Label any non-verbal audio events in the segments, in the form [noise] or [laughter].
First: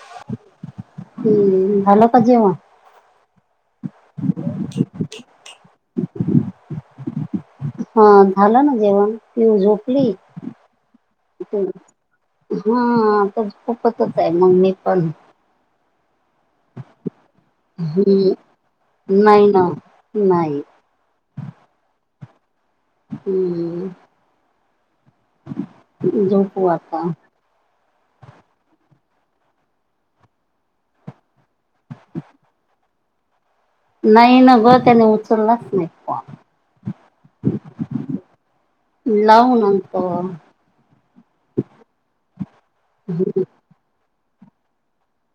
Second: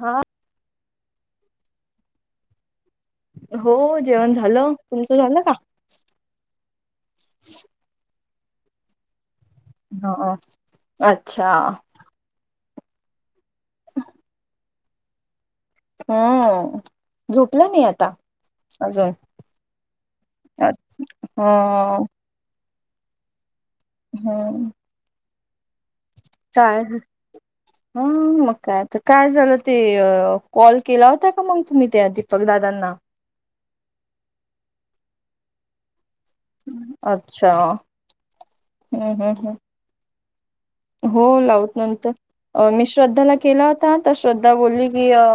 हा. हम्म झाल का जेवण? हो जेवण झालं, तुमचं झालं का? हा झालं ना जेवण, की म झोप ह. अच्छा. हा [unintelligible] आहे मग मी पण हा झोपला नाही आता, हम्म अजून. नाही ना नाही अ हम्म. हम्म. झोपव काय आता ह, मग काय आता काय झालं ते कॉल केला होता का? मग तुम्ही त्या दीपक दादांना. नाही न, ग त्याने उचललाच नाही. अच्छा हम्म हम्म लावू हम् नंतर हो लावू नंतर, मी श्रद्धाला केला होता तर श्रद्धा बोलली की अ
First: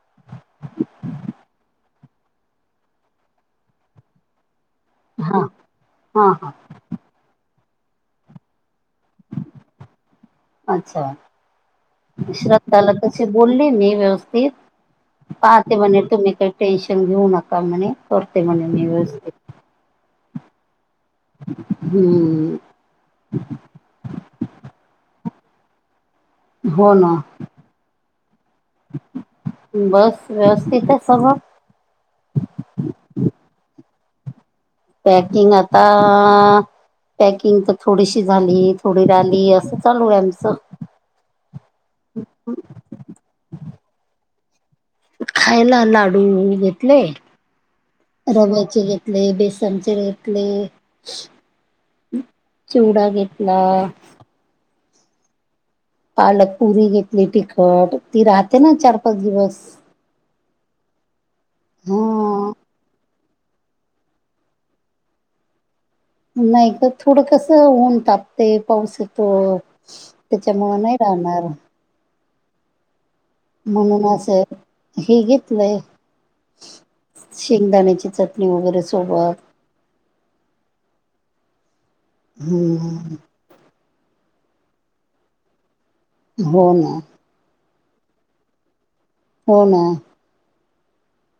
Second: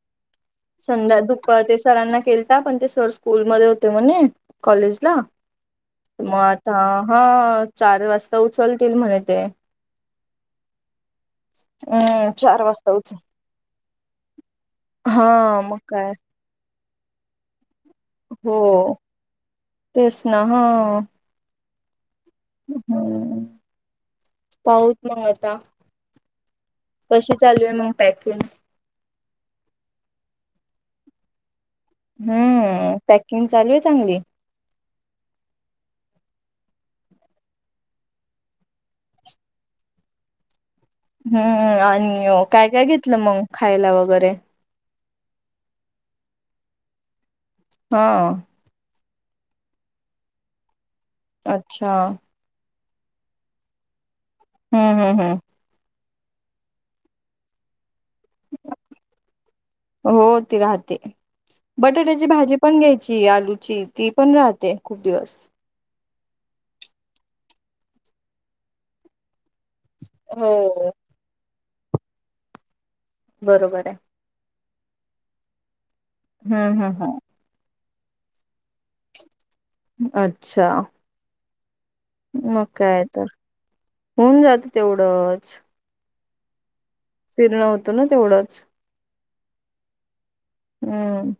[inaudible] [unintelligible] संध्या -दुप ते सरांना केलता, पण ते सर स्कूलमध्ये होते म्हणे, कॉलेज हा हा मग हा आता हा, चार वाजता उचलतील, म्हणे ते. अच्छा! हम्म चार श्रद्धा वाजता ला उचल तशी बोलली मी, व्यवस्थित. हा पाहते मग म्हणे, काय तुम्ही काही टेन्शन घेऊ नका म्हणे, करते हो म्हणे मी व्यवस्थित. तेच ना, हा. हम्म. पाहू च मग आता. हो ना, कशी चालू आहे मग पॅकिंग? बस, व्यवस्थित आहे सगळं. हम्म. पॅकिंग चालू आहे चांगली. पॅकिंग आता पॅकिंग तर थोडीशी झाली, थोडी ऱ्हाली असं चालू आहे आमचं हम्म. आणि मग काय -काय घेतलं? मग खायला वगैरे. खायला, लाडू घेतले, हा रव्याचे घेतले बेसन चे घेतले. अच्छा. चिवडा, घेतला. हम हम हा. पालकपुरी घेतली, तिखट. ती राहते ना, चार- पाच दिवस. हो ती राहते. हा. बटाट्याची भाजी पण घ्यायची आलूची ती पण राहते खूप दिवस नाही तर थोडं कसं ऊन तापते पावस येत त्याच्या मुळ हो नाही राहणार बरोबर आहे. म्हणून असं हेि घेतले हम्म हम् हम शेंगदाण्याची चटणी वगैरे सोबत अच्छा. मग काय हम्म तर, होऊन जात तेवढंच. हो ना. फिरण होतो ना, तेवढंच. हो ना. हम्म.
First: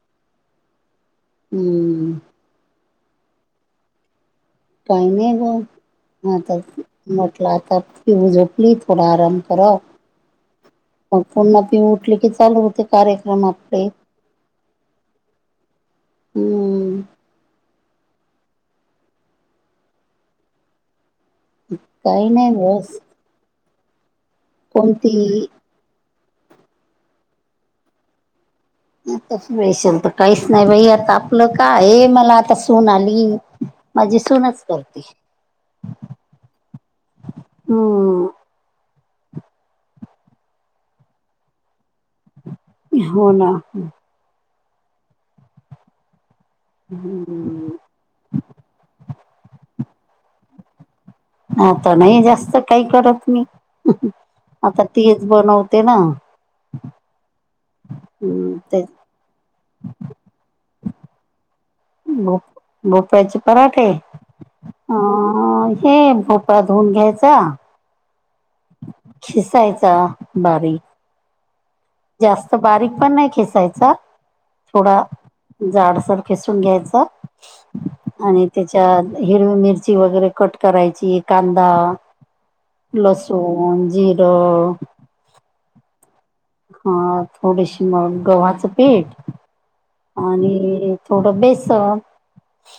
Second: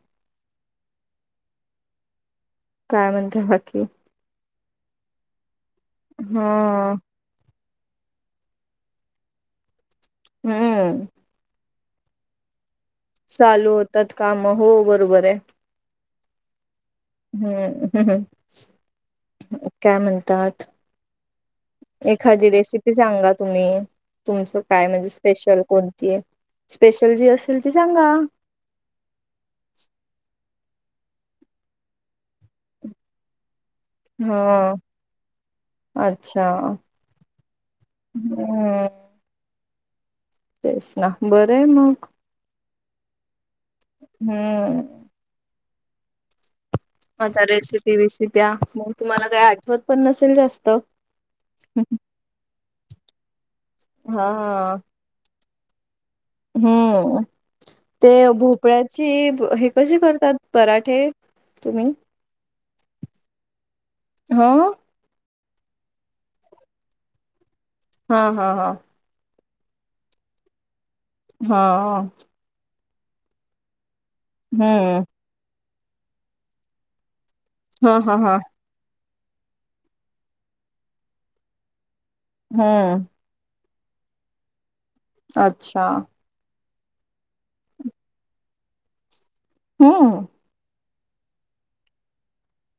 हम्म हम् काय म्हणत बाकी काही नाही ग हा हता ी उ झोपली थोडा आराम करराव हम्म ग पुन्हा पी उठली कि ल होते कार्यक्रम चालू आपले होतात काम हो बरोबर आहे हम्म हम्म हम् काय म्हणतात काही एखादी नाही रेसिपी बस सांगा तुम्ही तुमचं काय म्हणजे कोणती स्पेशल कोण त स्पेशल जी असेल ती सांगा त मिशल तर काहीच नाही बाई आता आपलं का आहे मला आता सून आली माझी सूनच हा करते अच्छा हम्म हम्म तेच ना बरं मग हो ना हम्म आता हम्म रेसिपी विसिप्या मग तुम्हाला काही आठवत पण नसेल जास्त आता नाही जास्त काही करत मी हा आता तीच बनवते ना हम्म ते हम्म ते भोपळ्याची कसे करतात पराठे तुम्ही ब बोप्याचे पराठे हो अ हे भोपा धुऊन घ्यायचा हा हा हा शिसायचा बारी हा जास्त बारीक पण नाही खेसायचा थोडा हम्म झाडसार खिसून घ्यायचं हा हा हा त्याच्यात हिरवी मिरची वगैरे कट करायची कांदा हम्म लस सन जिरो अच्छा हा थोडीशी म गव्हाचं पेठ हम्म आणि थोडं बेस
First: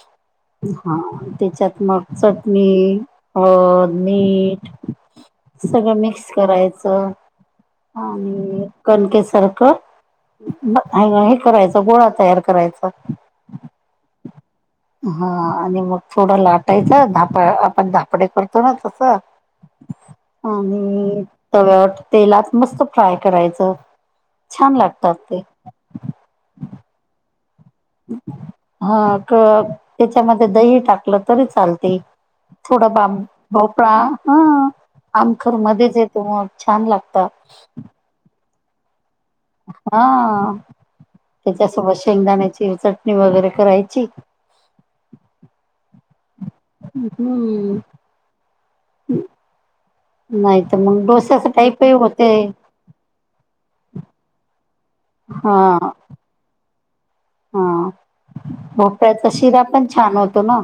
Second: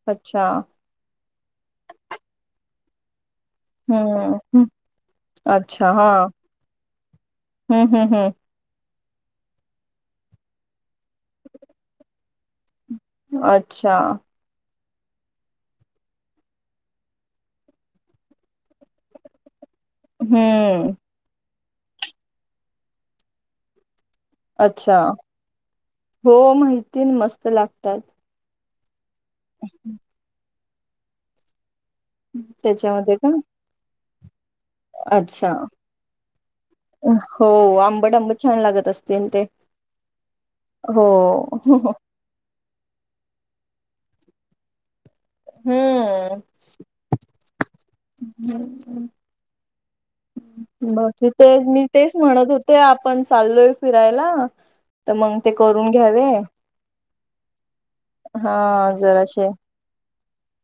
अच्छा हा त्याच्यात मग चटणी ह हम्म हं, मीठ अच्छा सगळं हा मिक्स करायचं हम्म हम्म हम्म आणि कणकेसारखं हे करायचं गोळा तयार करायचा अच्छा हा आणि मग थोडं लाटायचं धाप आपण धापडे करतो ना तसं हम्म आणि तव्यावर तेलात मस्त फ्राय करायचं छान अच्छा लागतात ते हो माहिती मस्त लागतात. हा क त्याच्यामध्ये दही टाकलं तरी चालते थोडा बा त्याच्यामध्ये का भोपळा हा अच्छा आमखर मध्येच येतो मग छान लागत हो आंबट आंबट छान लागत असतील ते हा हो त्याच्यासोबत शेंगदाण्याची चटणी वगैरे करायची हम्म हम्म ब नाही तर मग ब ते डोस्याचं मी टाईपही तेच होते म्हणत होते आपण चाललोय फिरायला तर मग ते हा करून घ्यावे हा हा भोपळ्याचा जराशे शिरा पण छान होतो ना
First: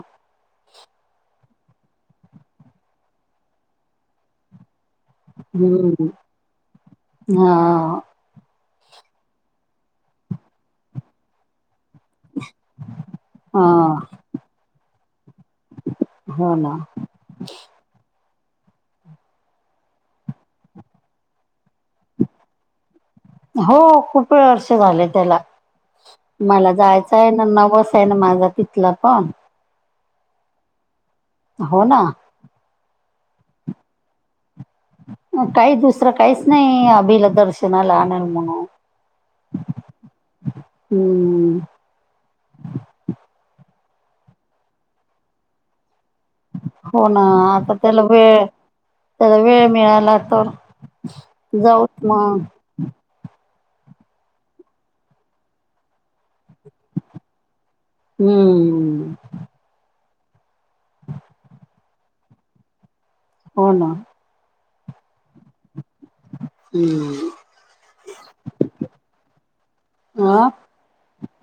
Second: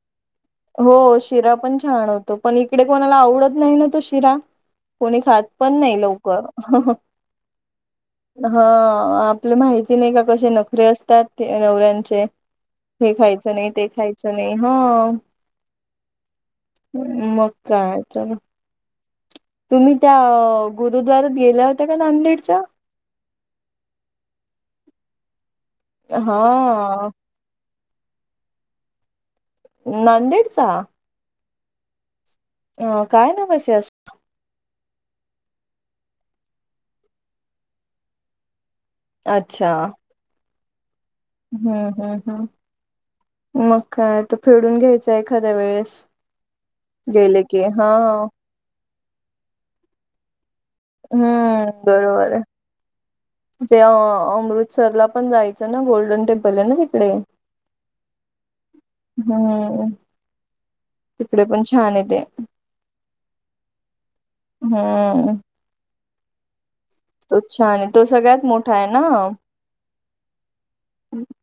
हो शिरा पण छान होतो, पण इकडे कोणाला आवडत नाही ना तो शिरा कोणी खात पण नाही हम्म. लवकर हा हा आपलं माहिती नाही का कसे नखरे असतात ते नवऱ्यां हे खायचं हा नाही ते खायचं नाही हा हो ना मग काय तर तुम्ही त्या गुरुद्वारात गेल्या होत्या का नांदेडच्या हो खूप वेळ वर्ष झाले त्याला मला हा जायचंय नवस आहे ना माझा तिथला पण नांदेडचा हो ना अ काय नामसे अस काही दुसरं काहीच नाही अभिला दर्शनाला आणाल म्हणून अच्छा हम्म हम्म हम्म हम् मग काय त फेडून घ्यायचं एखाद्या वेळेस हो ना गेले की आता हा त्याला वेळ त्याला वेळ मिळायला लागतो हम्म जाऊत बरोबर आहे म- ते अ अमृतसरला पण जायचं ना गोल्डन टेम्पल आहे ना तिकडे हम्म हम्म तिकडे पण छान आहे ते हो ना हा हम्म अच्छा आणि तो सगळ्यात मोठा आहे ना ह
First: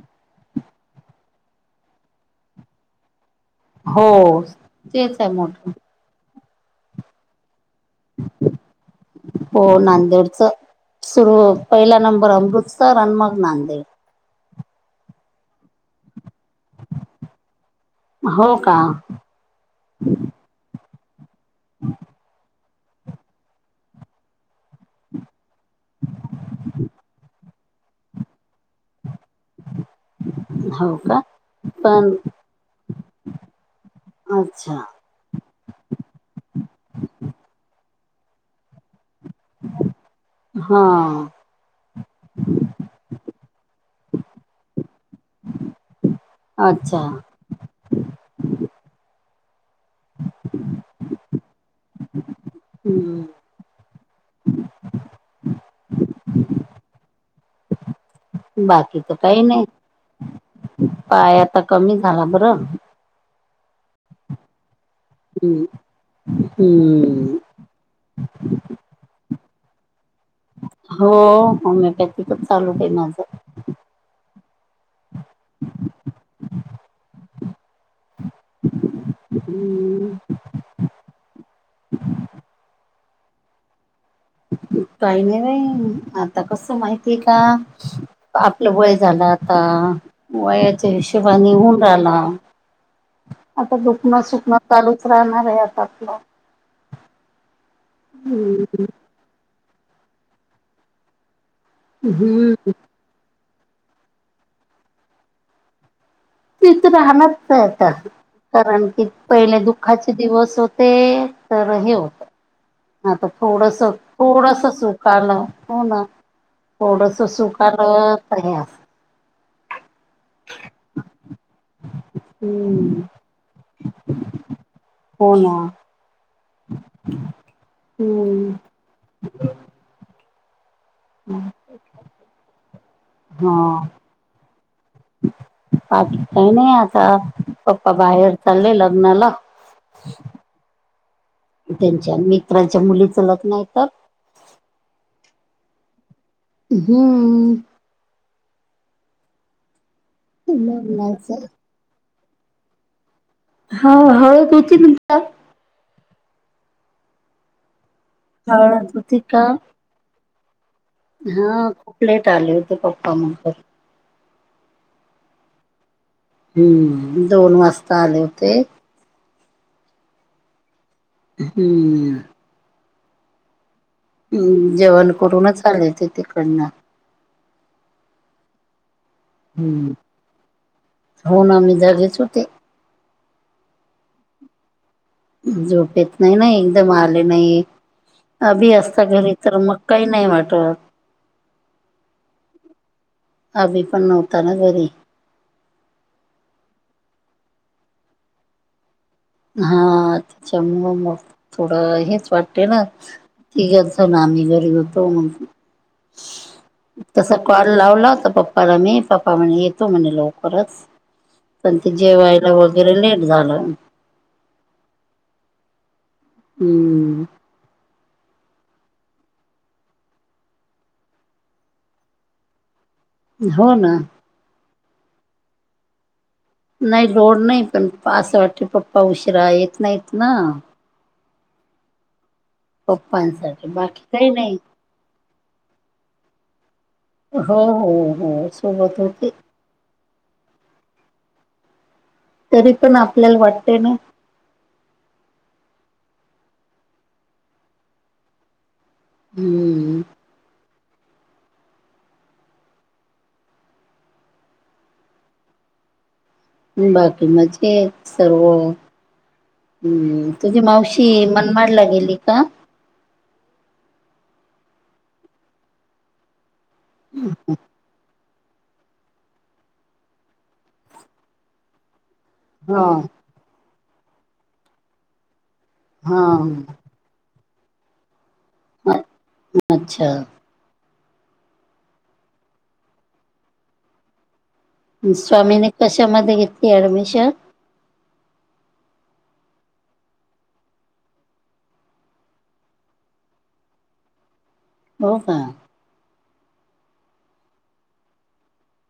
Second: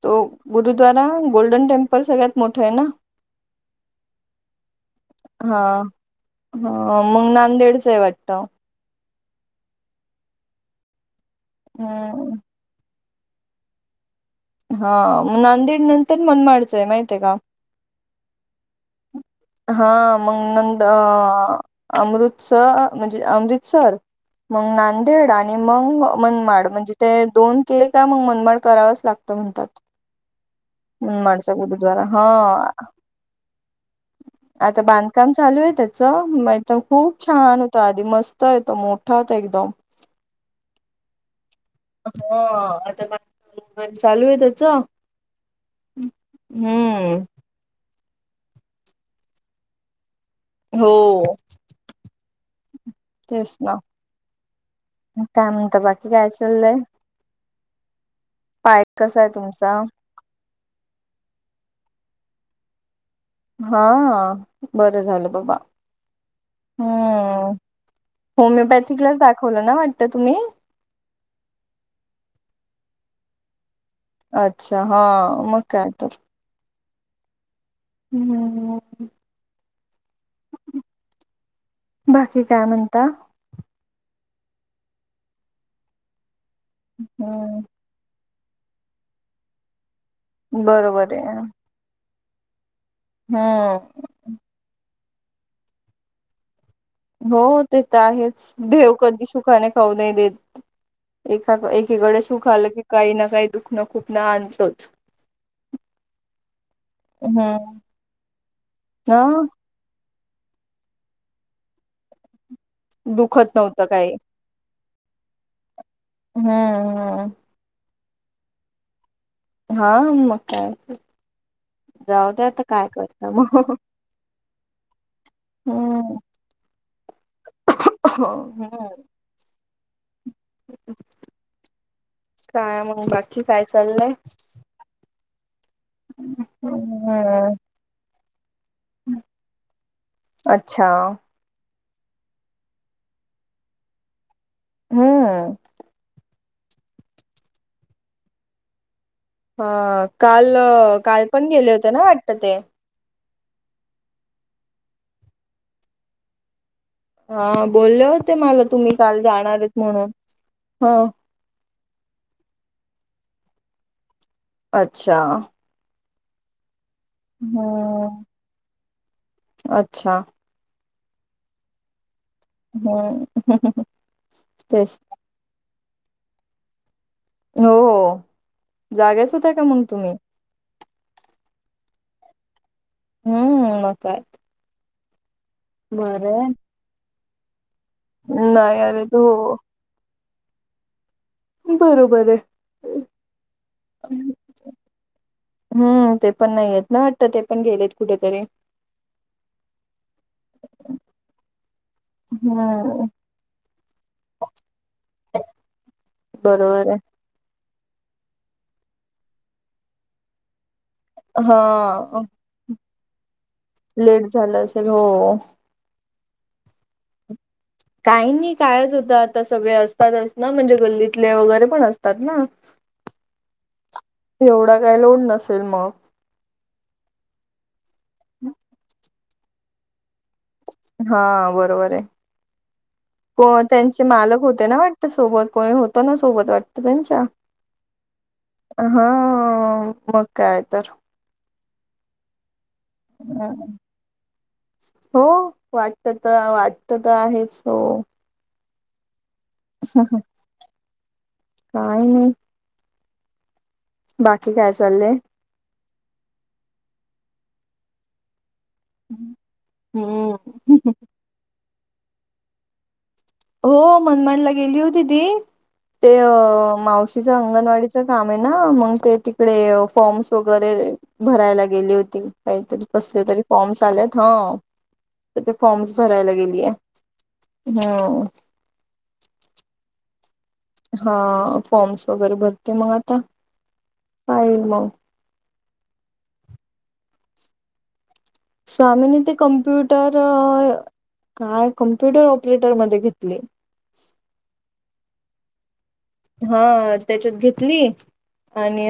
तो गुरुद्वारा गोल्डन टेम्पल सगळ्यात मोठं आहे ना हो तेच आहे मोठ ह मग नांदेडचं आहे वाटतं हो नांदेडच सुरू पहिला नंबर हम्म अमृत तर अन मग नांदेड.... हा नांदेड नंतर मनमाडच आहे माहित आहे का? हो का? हा मग नंद अमृतसर म्हणजे अमृतसर... मग नांदेड आणि मग मनमाड म्हणजे ते दोन... के काय मग मनमड करावंच लागत... असं म्हणतात हो का मनमाडचा गुरुद्वारा पण हा... अच्छा आता बांधकाम चालू आहे त्याच मा खूप छान होतं आधी मस्त येतो मोठ... ठत एकदम हा हो आता चालू आहे त्याच अच्छा हम्म हम् हो ह तेच ना काम तर बाकी काय चाललंय पाय बाकी तर कसा आहे काही नाही.... तुमचा पाय आता कमी झाला बरं... हा बरं झालं बाबा हम्म हम्म... होमिओपॅथीकलाच दाखवलं ना वाटतं तुम्ही... हो होमिओपॅथीकच चालू आहे माझं.... अच्छा हा मग काय तर.... हम् हम.... हम्म... बाकी काय म्हणता... काही नाही बाई आता कसं माहितीय का? हम्म आपलं वय झालं आता वयाच्या बरोबर हिशेबा आहे हून राहिला... आता हम्म दुखणं सुखणं चालूच राहणार आहे आता आपलं... हो ते तर आहेच हम्म देव कधी सुखाने खाऊ नाही देत एखादा एक..... कडे सुख हम्म आलं की काही ना काही दुखणं खूप न आणतोच.... तथ हम्म राहणारता कारण की ह पहिले दु.... खायचे दिवस होते तर हे होत.... आता दुखत थोडस नव्हतं काही थोडस सुख आलं हो ना हम्म थोडस हम्म सुख... तर प्रह.... हा मग काय जाऊ द्या आता काय हम्म करता मग.... हो ना हम्म हम्म..... काय मग बाकी काय हा चाललंय.... बाकी काय नाही आता.... हम्म मग बाहेर चालले लग्नाला.... अच्छा त्यांच्या मित्रांच्या मुली लग्न आहे तर.... हम्म..... हम.... हा काल काल लग्नाचं पण गेले होते ना वाटत ते.... हा होळ तुमची तुमची.... हा बोलले होते मला हळद तुम्ही होती काल का जाणार आहेत म्हणून हा.... हा खूप लेट आले होते पप्पा मग..... अच्छा.... हम्म दोन वाजता आले हम्म होते.... अच्छा.... हम्म.... हम.... हम् जेवण करूनच आले होते तिकडनं..... हो हो जागेच... होत्या का मग हम्म तुम्ही हो ना मी जागेच होते.... हम्म मग काय? झोपेत नाही बरं ना आहे. एकदम आले नाही अभी नाही असता अरे त घरी हो तर मग... काही नाही वाटत! बरोबर आहे अभी पण नव्हता ना घरी? हम्म ते पण नाहीयेत ना वाटत ते पण गेलेत कुठेतरी? हा त्याच्यामुळं म थोडं हेच वाटते ना... हम्म येतो ना आम्ही घरी येतो मग. बरोबर आहे तसा कॉल लावला होता पप्पाला मी पप्पा म्हणे येतो म्हणे लवकरच. पण ते हा जेवायला वगैरे लेट झालं. लेट झालं असेल हो. हम्म! काही नाही काय सुद्धा आता सगळे असतातच ना म्हणजे गल्लीतले वगैरे पण असतात ना. हो ना! एवढा काय लोड नसेल मग? नाही लोड नाही पण असं वाटतय पप्पा उशिरा येत नाहीत ना. हा बरोबर आहे पप्पांसाठी बाकी त्यांचे काही मालक नाही होते ना वाट त सोबत कोणी होत ना सोबत वाटतं त्यांच्या. हो हो हो सोबत हा होते मग काय तर! तरी पण आपल्याला वाटतय ना! हो वाटत त वाटत त आहेच हो. हम्म काय नाही. बाकी काय चाललंय? बाकी मजेत सर्व, तुझी हम्म मावशी ती मनमाडला गेली का? हो मनमाडला गेली होती ती ते मावशीच अंगणवाडी च काम आहे ना मग ते तिकडे फॉर्म्स वगैरे भरायला गेली होती. काहीतरी हा कसले तरी फॉर्म्स आलेत हो. तर ते फॉर्म्स हा भरायला गेली आहे. अ- अच्छा! हा फॉर्म्स वगैरे भरते मग आता. हा येईल मग. स्वामीनि कशामध्ये घेतली ऍडमिशन? स्वामीनी ते कम्प्युटर काय कमप्युटर ऑपरेटर मध्ये घेतलय. हो का? हा त्याच्यात घेतली आणि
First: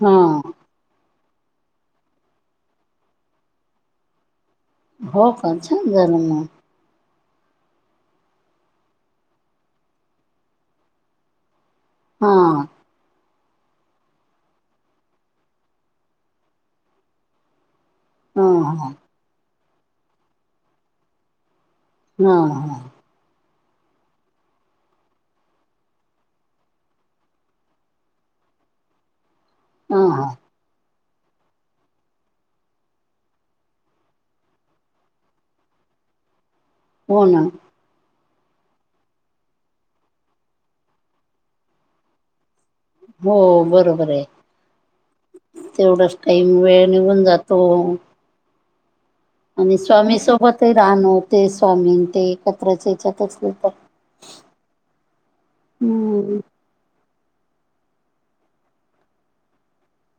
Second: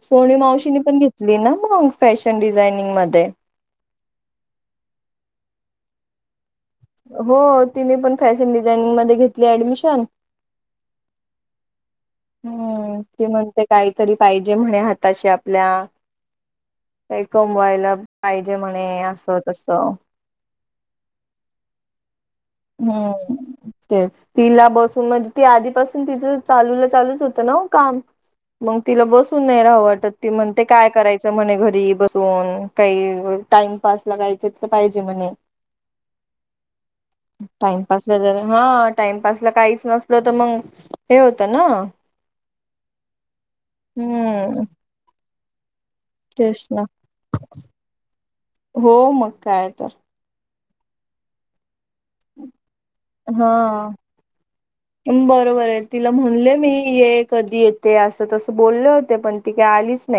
हा सोनी मावशीनी पण घेत ली ना मग फॅशन डिझायनिंग मध्ये. हो का छान झालं मग. हो तिने पण फॅशन डिझायनिंग मध्ये घेतली ऍडमिशन. हा! हम्म ती म्हणते काहीतरी पाहिजे म्हणे हाताशी आपल्या काही कमवायला हा पाहिजे हा म्हणे असं तस. हा! हा हम्म! ते तिला बसून म्हणजे ती आधीपासून तिचं चालूला चालूच होतं ना काम. मग तिला बसून नाही राहावं वाटत हा ती म्हण ते काय करायचं म्हणे घरी बसून काही टाइमपासला काही तर पाहिजे म्हणे. हो ना. टाइमपासला जर हा टाइमपासला काहीच नसलं तर मग हे होतं ना! हो बरोबर आहे हम्म तेवढंच काही तेच ना वेळ निघून जातो. हो म. आणि स्वामी सोबतही राहनो ते स्वामी ते एकत्र हा बरोबर आहे तिला हम्म म्हणले मी ये कधी येत ते असं तसं बोलले होते पण ती काही आलीच नाही.